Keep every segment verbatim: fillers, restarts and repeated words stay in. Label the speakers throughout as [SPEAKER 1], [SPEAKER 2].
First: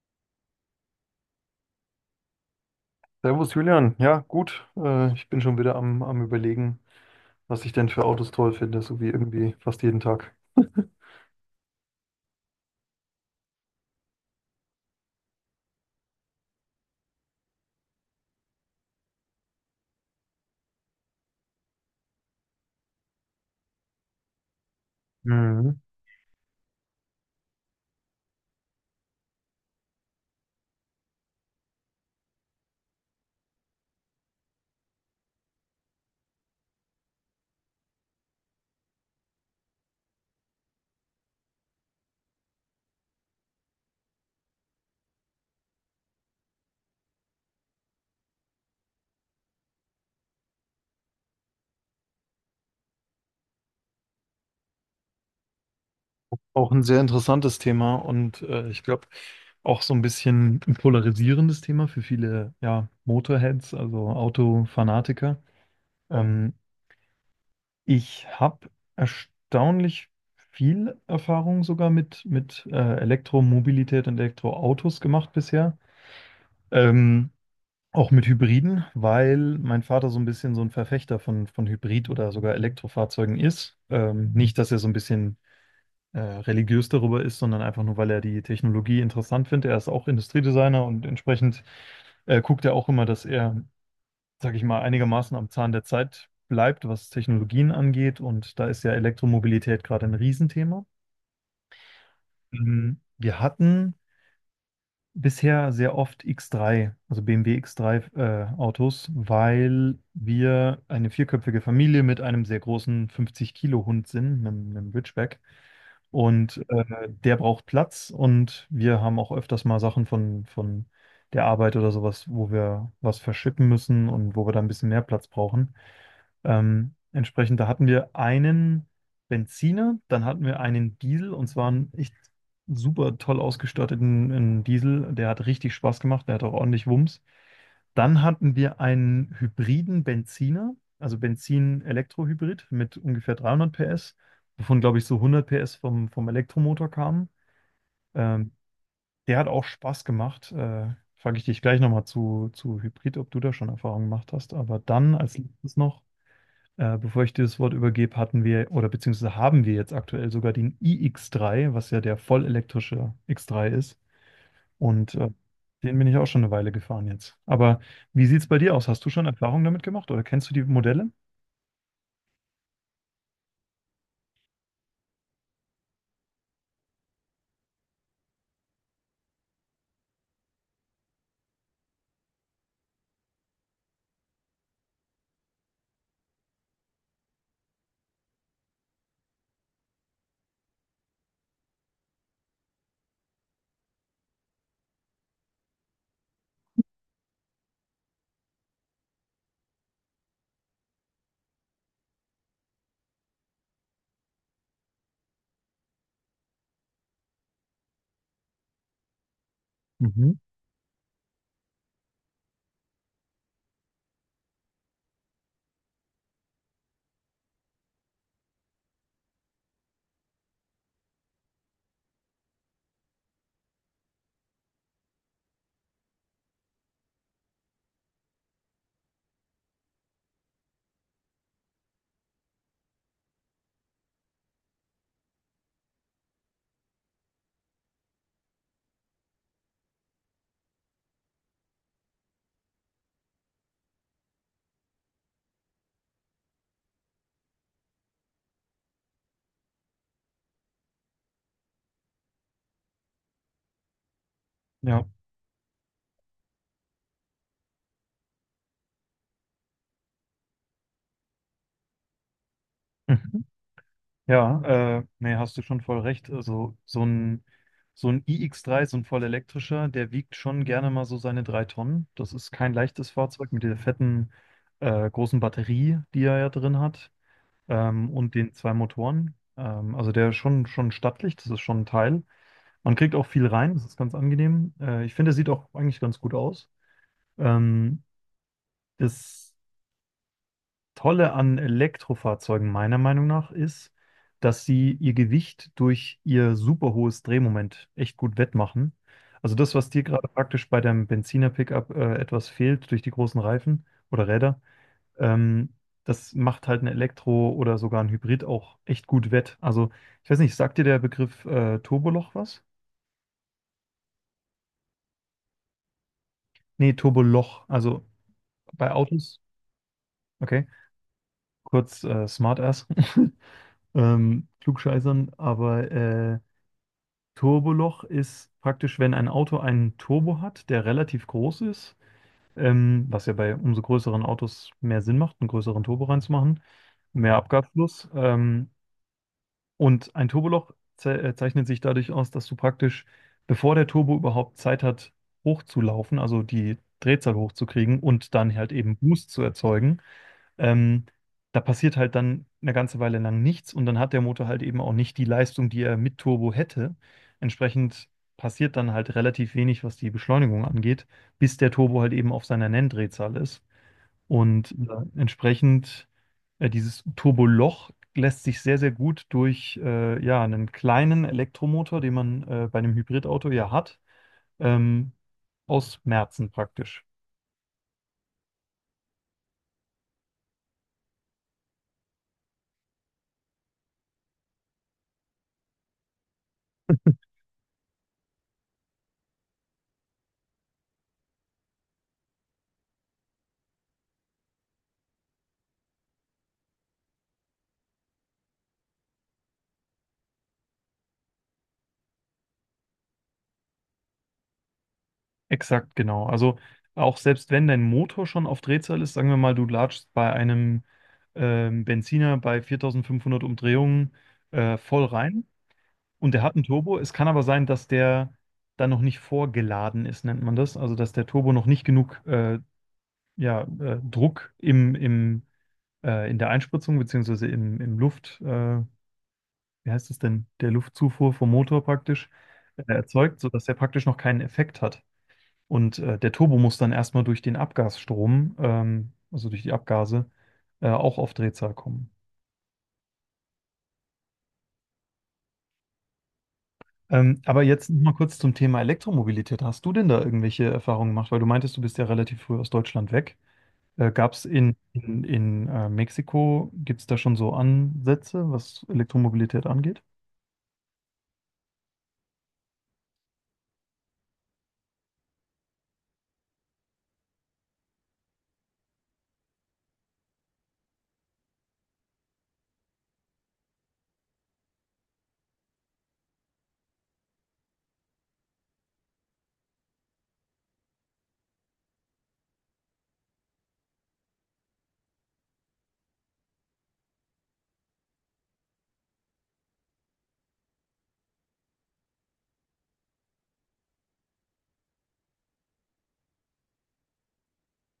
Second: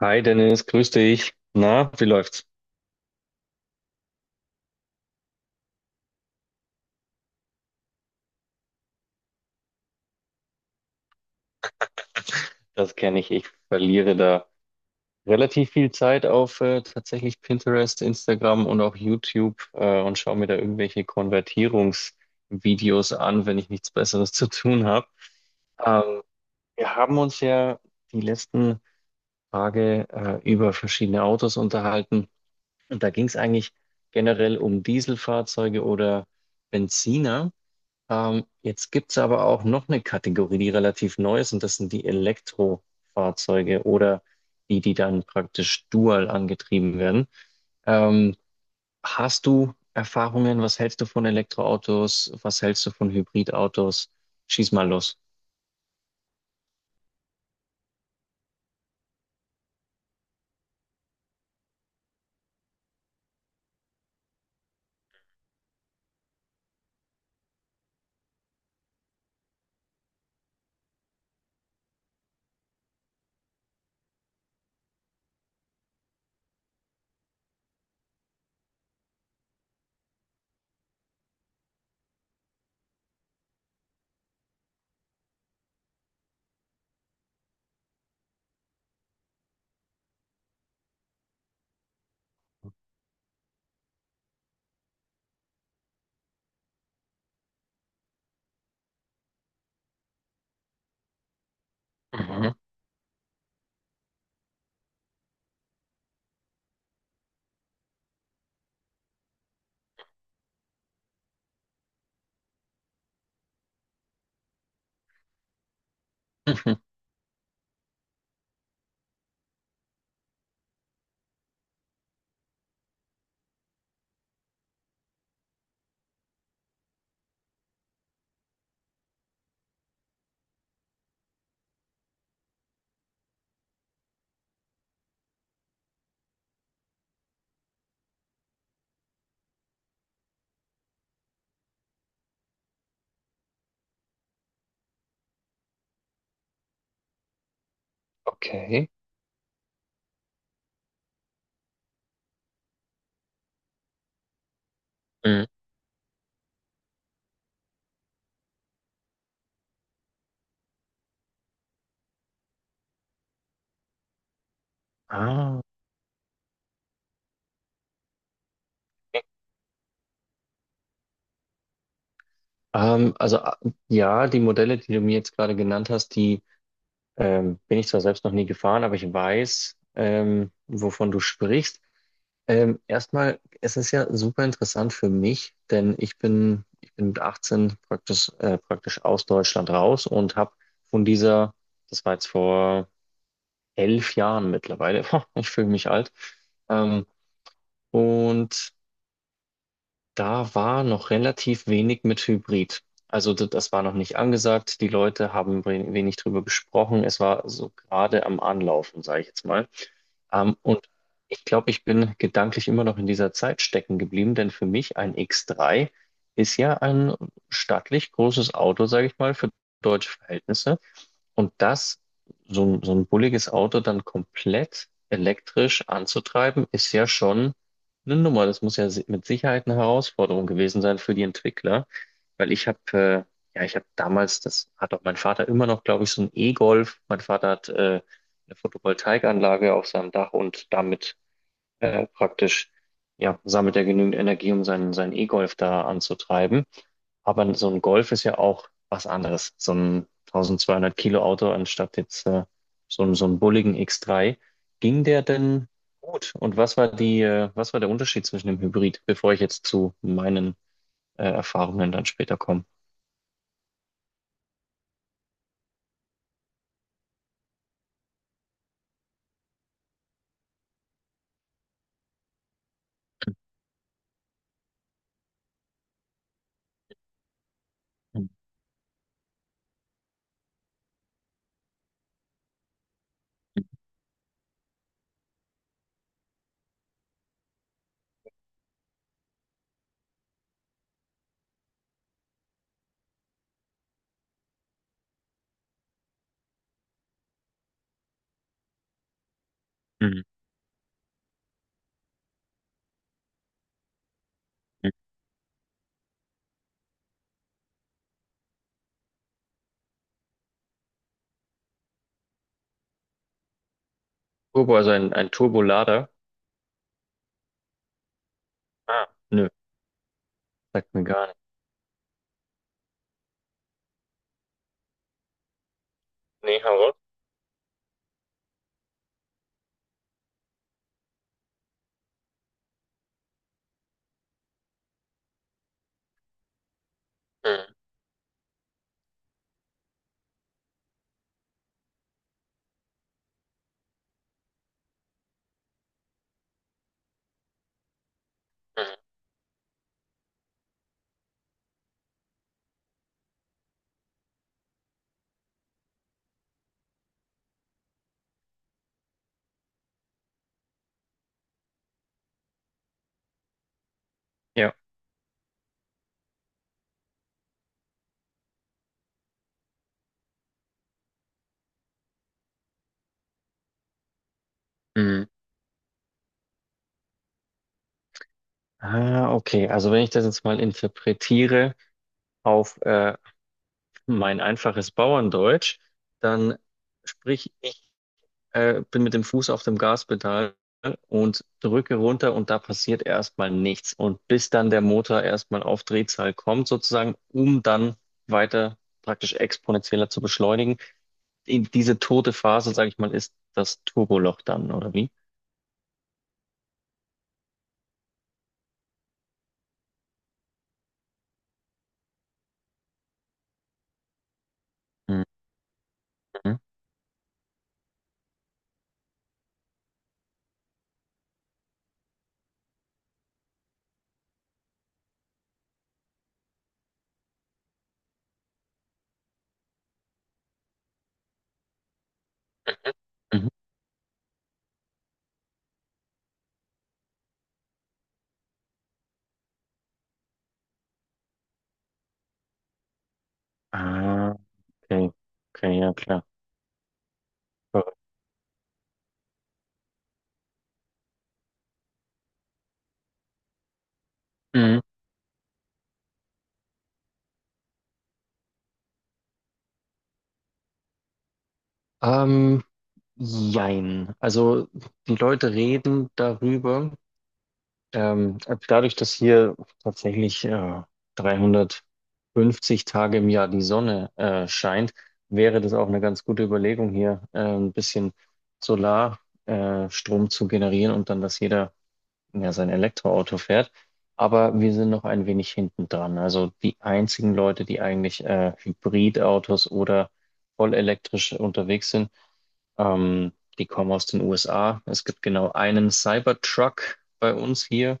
[SPEAKER 1] Hi Dennis, grüß dich. Na, wie läuft's?
[SPEAKER 2] Servus Julian, ja gut, äh, ich bin schon wieder am, am Überlegen, was ich denn für Autos toll finde, so wie irgendwie fast jeden Tag.
[SPEAKER 1] Das kenne ich. Ich verliere da relativ viel Zeit auf äh, tatsächlich Pinterest, Instagram und auch YouTube äh, und schaue mir da irgendwelche Konvertierungsvideos an, wenn ich nichts Besseres zu tun habe.
[SPEAKER 2] Mhm.
[SPEAKER 1] Ähm, Wir haben uns ja die letzten Tage äh, über verschiedene Autos unterhalten, und da ging es eigentlich generell um Dieselfahrzeuge oder Benziner. Ähm, jetzt gibt es aber auch noch eine Kategorie, die relativ neu ist, und das sind die Elektrofahrzeuge oder die, die dann praktisch dual angetrieben werden. Ähm, Hast du Erfahrungen? Was hältst du von Elektroautos? Was hältst du von Hybridautos? Schieß mal los.
[SPEAKER 2] Auch ein sehr interessantes Thema und äh, ich glaube auch so ein bisschen ein polarisierendes Thema für viele, ja, Motorheads, also Autofanatiker. Ähm, Ich habe erstaunlich viel Erfahrung sogar mit, mit äh, Elektromobilität und Elektroautos gemacht bisher. Ähm, Auch mit Hybriden, weil mein Vater so ein bisschen so ein Verfechter von, von Hybrid- oder sogar Elektrofahrzeugen ist. Ähm, nicht, dass er so ein bisschen äh, religiös darüber ist, sondern einfach nur, weil er die Technologie interessant findet. Er ist auch Industriedesigner und entsprechend äh, guckt er auch immer, dass er, sage ich mal, einigermaßen am Zahn der Zeit bleibt, was Technologien angeht. Und da ist ja Elektromobilität gerade ein Riesenthema.
[SPEAKER 1] Mhm.
[SPEAKER 2] Mhm. Wir hatten bisher sehr oft X drei, also B M W X drei äh, Autos, weil wir eine vierköpfige Familie mit einem sehr großen fünfzig-Kilo-Hund sind, einem, einem Ridgeback. Und
[SPEAKER 1] Mhm.
[SPEAKER 2] äh, der braucht Platz, und wir haben auch öfters mal Sachen von, von der Arbeit oder sowas, wo wir was verschippen müssen und wo wir da ein bisschen mehr Platz brauchen. Ähm, entsprechend, da hatten wir einen Benziner, dann hatten wir einen Diesel, und zwar einen echt super toll ausgestatteten einen Diesel. Der hat richtig Spaß gemacht, der hat auch ordentlich Wumms. Dann hatten wir einen hybriden Benziner, also Benzin-Elektrohybrid mit ungefähr dreihundert P S, wovon, glaube ich, so hundert P S vom, vom Elektromotor kamen. Ähm,
[SPEAKER 1] Okay.
[SPEAKER 2] Der hat auch Spaß gemacht. Äh, frage ich dich gleich nochmal zu, zu Hybrid, ob du da schon Erfahrung gemacht hast. Aber dann als
[SPEAKER 1] Mhm.
[SPEAKER 2] letztes noch. Äh, bevor ich dir das Wort übergebe, hatten wir, oder beziehungsweise haben wir jetzt aktuell sogar den i X drei, was ja der vollelektrische X drei ist. Und äh,
[SPEAKER 1] Ah,
[SPEAKER 2] den bin ich auch schon eine Weile gefahren jetzt. Aber wie sieht es bei dir aus? Hast du schon Erfahrungen damit gemacht oder kennst du die Modelle?
[SPEAKER 1] ähm, also a- ja, die Modelle, die du mir jetzt gerade genannt hast, die Ähm, bin ich zwar selbst noch nie gefahren, aber ich weiß, ähm, wovon du sprichst. Ähm, erstmal, es ist ja super interessant für mich, denn ich bin, ich bin mit achtzehn praktisch, äh, praktisch aus Deutschland raus und habe von dieser, das war jetzt vor elf Jahren mittlerweile, ich fühle mich alt, ähm, und da war noch relativ wenig mit Hybrid. Also d- das war noch nicht angesagt. Die Leute haben we- wenig drüber gesprochen. Es war so gerade am Anlaufen, sage ich jetzt mal.
[SPEAKER 2] Mhm.
[SPEAKER 1] Ähm, und Ich glaube, ich bin gedanklich immer noch in dieser Zeit stecken geblieben, denn für mich ein X drei ist ja ein stattlich großes Auto, sage ich mal, für deutsche Verhältnisse. Und das, so ein, so ein bulliges Auto dann komplett elektrisch anzutreiben, ist ja schon eine Nummer. Das muss ja si- mit Sicherheit eine Herausforderung gewesen sein für die Entwickler, weil ich habe, äh, ja, ich habe damals, das hat auch mein Vater immer noch, glaube ich, so ein E-Golf. Mein Vater hat äh, eine Photovoltaikanlage auf seinem Dach, und damit äh, praktisch, ja, sammelt er genügend Energie, um seinen, seinen E-Golf da anzutreiben. Aber so ein Golf ist ja auch was anderes. So ein eintausendzweihundert Kilo Auto anstatt jetzt äh, so, ein- so einen bulligen X drei.
[SPEAKER 2] Ja.
[SPEAKER 1] Ging der denn gut? Und was war die, äh, was war der Unterschied zwischen dem Hybrid, bevor ich jetzt zu meinen äh, Erfahrungen dann später komme?
[SPEAKER 2] Mhm. Ja, äh, nee, hast du schon voll recht. Also so ein, so ein i X drei, so ein vollelektrischer, der wiegt schon gerne mal so seine drei Tonnen. Das ist kein leichtes Fahrzeug mit der fetten, äh, großen Batterie, die er ja drin hat. Ähm,
[SPEAKER 1] Mhm.
[SPEAKER 2] und den zwei Motoren. Ähm, also der ist schon, schon stattlich, das ist schon ein Teil. Man kriegt auch viel rein, das ist ganz angenehm. Äh, ich finde, der sieht auch eigentlich ganz gut aus. Ähm, Das Tolle an Elektrofahrzeugen meiner Meinung nach ist, dass sie ihr Gewicht durch ihr super hohes Drehmoment echt gut wettmachen. Also das, was dir
[SPEAKER 1] Mhm.
[SPEAKER 2] gerade praktisch bei deinem Benziner-Pickup äh, etwas fehlt durch die großen Reifen oder Räder. Ähm, Das macht halt ein Elektro- oder sogar ein Hybrid auch echt gut wett. Also, ich weiß nicht, sagt dir der Begriff äh, Turboloch was?
[SPEAKER 1] Turbo, also ein, ein Turbolader?
[SPEAKER 2] Nee, Turboloch. Also bei
[SPEAKER 1] Ah,
[SPEAKER 2] Autos,
[SPEAKER 1] nö,
[SPEAKER 2] okay,
[SPEAKER 1] sagt mir gar nicht.
[SPEAKER 2] kurz äh, Smartass, ähm, Klugscheißern, aber äh,
[SPEAKER 1] Nee, hau raus.
[SPEAKER 2] Turboloch ist praktisch, wenn ein Auto einen Turbo hat, der relativ groß ist, ähm, was ja bei umso größeren Autos mehr Sinn macht, einen größeren Turbo reinzumachen, mehr
[SPEAKER 1] Mhm.
[SPEAKER 2] Abgasfluss. Ähm, Und ein Turboloch ze äh, zeichnet sich dadurch aus, dass du praktisch, bevor der Turbo überhaupt Zeit hat hochzulaufen, also die Drehzahl hochzukriegen und dann halt eben
[SPEAKER 1] Mhm.
[SPEAKER 2] Boost zu erzeugen, ähm, da passiert halt dann eine ganze Weile lang nichts, und dann hat der Motor halt eben auch nicht die Leistung, die er mit Turbo hätte. Entsprechend passiert dann halt relativ wenig, was die Beschleunigung angeht, bis der Turbo halt eben auf seiner Nenndrehzahl ist. Und äh, entsprechend äh, dieses Turboloch lässt sich sehr, sehr gut durch äh, ja, einen kleinen Elektromotor, den man äh, bei einem Hybridauto ja hat, ähm,
[SPEAKER 1] Ja.
[SPEAKER 2] ausmerzen praktisch.
[SPEAKER 1] Ah, okay. Also wenn ich das jetzt mal interpretiere auf äh, mein einfaches Bauerndeutsch, dann sprich, ich äh, bin mit dem Fuß auf dem Gaspedal und drücke runter, und da passiert erstmal nichts. Und bis dann der Motor erstmal auf Drehzahl kommt, sozusagen, um dann weiter praktisch exponentieller zu beschleunigen. In diese tote Phase, sage ich mal, ist das Turboloch dann, oder wie?
[SPEAKER 2] Exakt, genau. Also auch selbst wenn dein Motor schon auf Drehzahl ist, sagen wir mal, du latschst bei einem ähm, Benziner bei viertausendfünfhundert Umdrehungen äh, voll
[SPEAKER 1] Mhm.
[SPEAKER 2] rein und der hat einen Turbo. Es kann aber sein, dass der dann noch nicht vorgeladen ist, nennt man das. Also, dass der Turbo noch nicht genug äh, ja, äh, Druck im, im, äh, in der Einspritzung, beziehungsweise im, im Luft, äh, wie heißt es denn, der Luftzufuhr vom Motor praktisch äh, erzeugt,
[SPEAKER 1] Mhm.
[SPEAKER 2] sodass der praktisch noch keinen Effekt hat. Und äh, der Turbo muss dann erstmal durch den Abgasstrom, ähm, also durch die Abgase, äh, auch auf Drehzahl kommen.
[SPEAKER 1] Ah, okay. Okay, ja klar.
[SPEAKER 2] Ähm, aber jetzt noch mal kurz zum Thema Elektromobilität. Hast du denn da irgendwelche Erfahrungen gemacht? Weil du meintest, du bist ja relativ früh aus Deutschland weg. Äh, gab es in,
[SPEAKER 1] Mhm.
[SPEAKER 2] in, in äh, Mexiko, gibt es da schon so Ansätze, was Elektromobilität angeht?
[SPEAKER 1] Ähm, Jein. Also die Leute reden darüber. Ähm, Dadurch, dass hier tatsächlich äh, dreihundertfünfzig Tage im Jahr die Sonne äh, scheint, wäre das auch eine ganz gute Überlegung, hier äh, ein bisschen Solarstrom äh, Strom zu generieren, und dann, dass jeder ja sein Elektroauto fährt. Aber wir sind noch ein wenig hinten dran. Also die einzigen Leute, die eigentlich äh, Hybridautos oder voll elektrisch unterwegs sind, ähm, die kommen aus den U S A. Es gibt genau einen Cybertruck bei uns hier,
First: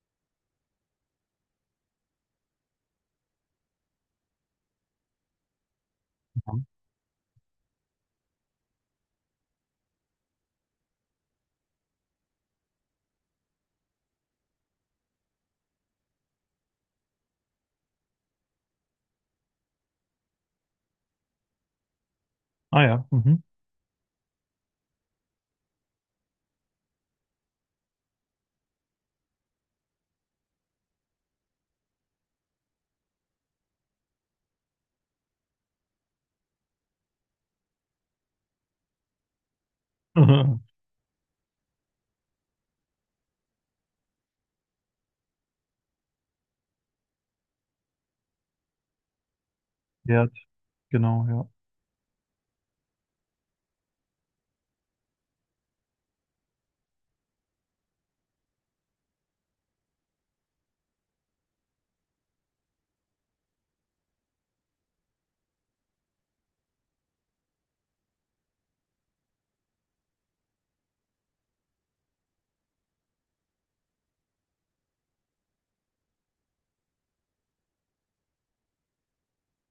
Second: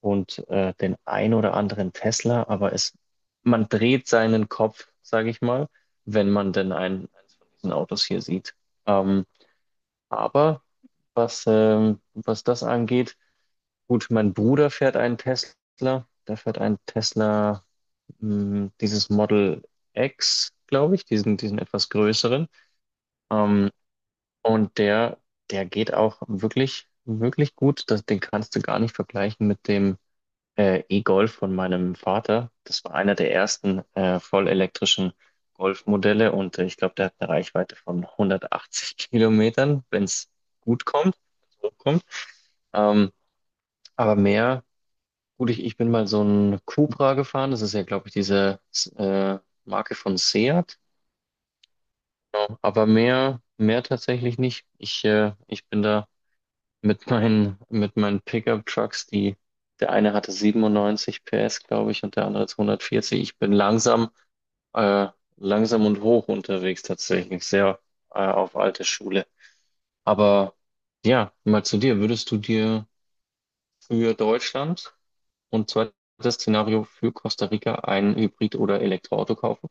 [SPEAKER 1] und äh, den ein oder anderen Tesla, aber es, man dreht seinen Kopf, sage ich mal, wenn man
[SPEAKER 2] Ja.
[SPEAKER 1] denn ein, eins von diesen Autos hier sieht. Ähm, aber was, ähm, was das angeht, gut, mein Bruder fährt einen Tesla, der fährt einen Tesla, mh, dieses Model X, glaube ich, diesen, diesen etwas größeren.
[SPEAKER 2] Ah, ja. Mhm.
[SPEAKER 1] Ähm, und der, Der geht auch wirklich, wirklich gut. Das, den kannst du gar nicht vergleichen mit dem äh, E-Golf von meinem Vater. Das war einer der ersten äh, vollelektrischen Golfmodelle, und äh, ich glaube, der hat eine Reichweite von hundertachtzig Kilometern, wenn es gut kommt, wenn's hochkommt. Ähm, aber mehr, gut, ich, ich bin mal so ein Cupra gefahren. Das ist ja, glaube ich, diese äh, Marke von
[SPEAKER 2] Ja,
[SPEAKER 1] Seat.
[SPEAKER 2] genau, ja.
[SPEAKER 1] Genau. Aber mehr, mehr tatsächlich nicht. Ich, äh, ich bin da mit meinen, mit meinen Pickup-Trucks, die, der eine hatte siebenundneunzig P S, glaube ich, und der andere zweihundertvierzig. Ich bin langsam, äh, langsam und hoch unterwegs tatsächlich, sehr, äh, auf alte Schule. Aber ja, mal zu dir. Würdest du dir für Deutschland und zweites Szenario für Costa Rica ein Hybrid- oder Elektroauto kaufen?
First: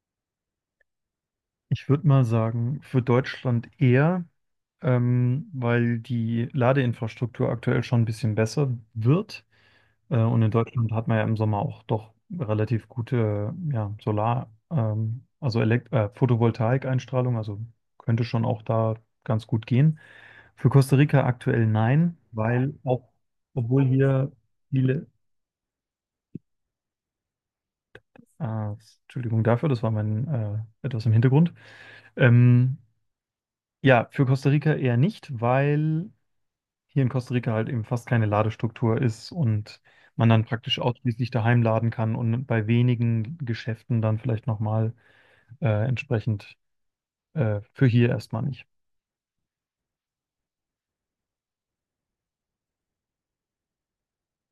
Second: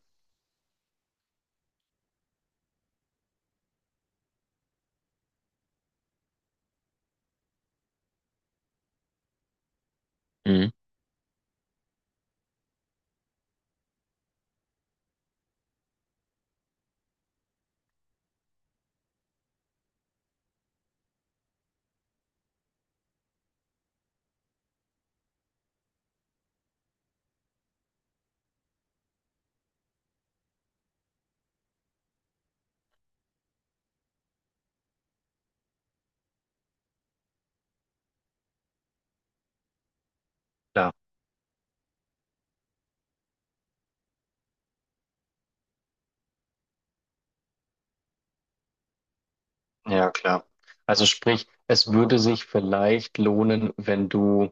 [SPEAKER 2] Ich würde mal sagen, für Deutschland eher, ähm, weil die Ladeinfrastruktur aktuell schon ein bisschen besser wird. Äh, und in
[SPEAKER 1] Mhm.
[SPEAKER 2] Deutschland hat man ja im Sommer auch doch relativ gute, äh, ja, Solar, ähm, also Elekt äh, Photovoltaik-Einstrahlung, also könnte schon auch da ganz gut gehen. Für Costa Rica aktuell nein, weil auch, obwohl hier viele, ah, Entschuldigung dafür, das war mein, äh, etwas im Hintergrund. Ähm, ja, für Costa Rica eher nicht, weil hier in Costa Rica halt eben fast keine Ladestruktur ist und man dann praktisch
[SPEAKER 1] Klar,
[SPEAKER 2] ausschließlich daheim laden kann und bei wenigen Geschäften dann vielleicht nochmal, äh, entsprechend äh, für hier erstmal nicht.
[SPEAKER 1] ja klar. Also sprich, es würde sich vielleicht lohnen, wenn du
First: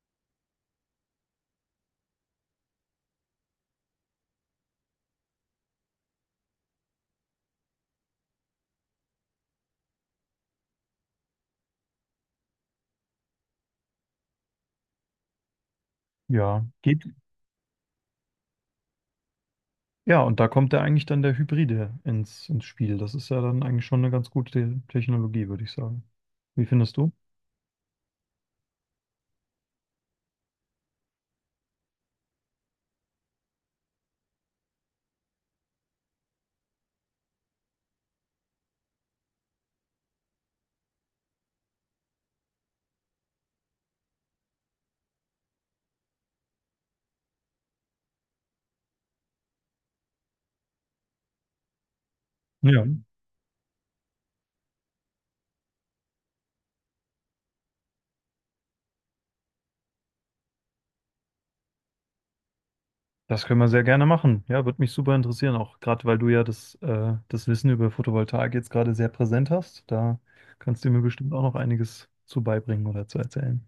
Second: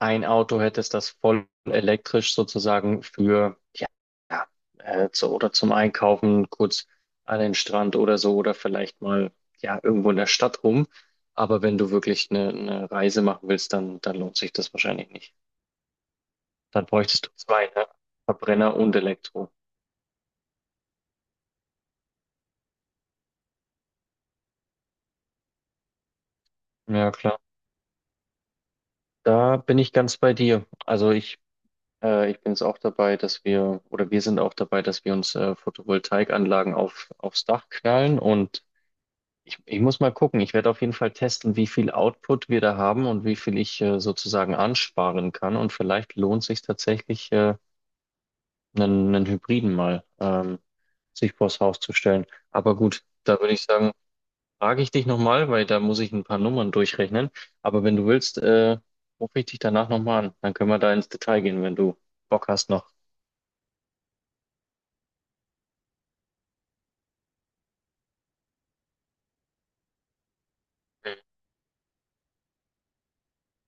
[SPEAKER 1] ein Auto hättest, das voll elektrisch sozusagen für, ja, ja, äh, zu, oder zum Einkaufen, kurz an den Strand oder so, oder vielleicht mal, ja, irgendwo in der Stadt rum. Aber wenn du wirklich eine, eine Reise machen willst, dann, dann lohnt sich das wahrscheinlich nicht.
[SPEAKER 2] Ja,
[SPEAKER 1] Dann
[SPEAKER 2] geht.
[SPEAKER 1] bräuchtest du zwei, ne? Verbrenner und Elektro.
[SPEAKER 2] Ja, und da kommt ja eigentlich dann der Hybride ins, ins Spiel. Das ist ja dann eigentlich schon eine ganz gute Technologie, würde ich sagen. Wie findest du?
[SPEAKER 1] Ja, klar. Da bin ich ganz bei dir. Also ich, äh, ich bin jetzt auch dabei, dass wir, oder wir sind auch dabei, dass wir uns äh, Photovoltaikanlagen auf, aufs Dach knallen und Ich, ich muss mal gucken. Ich werde auf jeden Fall testen, wie viel Output wir da haben und wie viel ich äh, sozusagen ansparen kann. Und vielleicht lohnt sich tatsächlich, äh, einen, einen Hybriden mal ähm, sich vors Haus zu stellen. Aber
[SPEAKER 2] Ja.
[SPEAKER 1] gut, da würde ich sagen, frage ich dich nochmal, weil da muss ich ein paar Nummern durchrechnen. Aber wenn du willst, äh, rufe ich dich danach nochmal an. Dann können wir da ins Detail gehen, wenn du Bock hast noch.
[SPEAKER 2] Das können wir sehr gerne machen. Ja, würde mich super interessieren, auch gerade weil du ja das, äh, das Wissen über Photovoltaik jetzt gerade sehr präsent hast. Da kannst du mir bestimmt auch noch einiges zu beibringen oder zu erzählen.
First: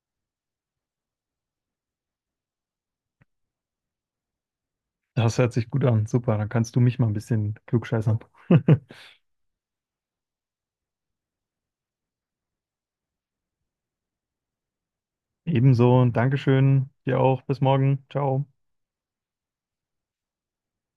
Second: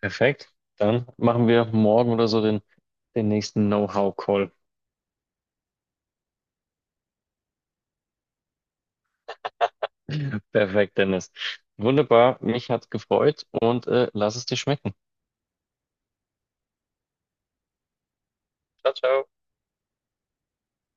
[SPEAKER 1] Perfekt. Dann machen wir morgen oder so den, den nächsten Know-how-Call.
[SPEAKER 2] Das hört sich gut an. Super, dann kannst du mich mal ein bisschen klugscheißern.
[SPEAKER 1] Perfekt, Dennis. Wunderbar, mich hat's gefreut und äh, lass es dir schmecken.
[SPEAKER 2] Ebenso, Dankeschön, dir auch. Bis morgen. Ciao.
[SPEAKER 1] Ciao, ciao.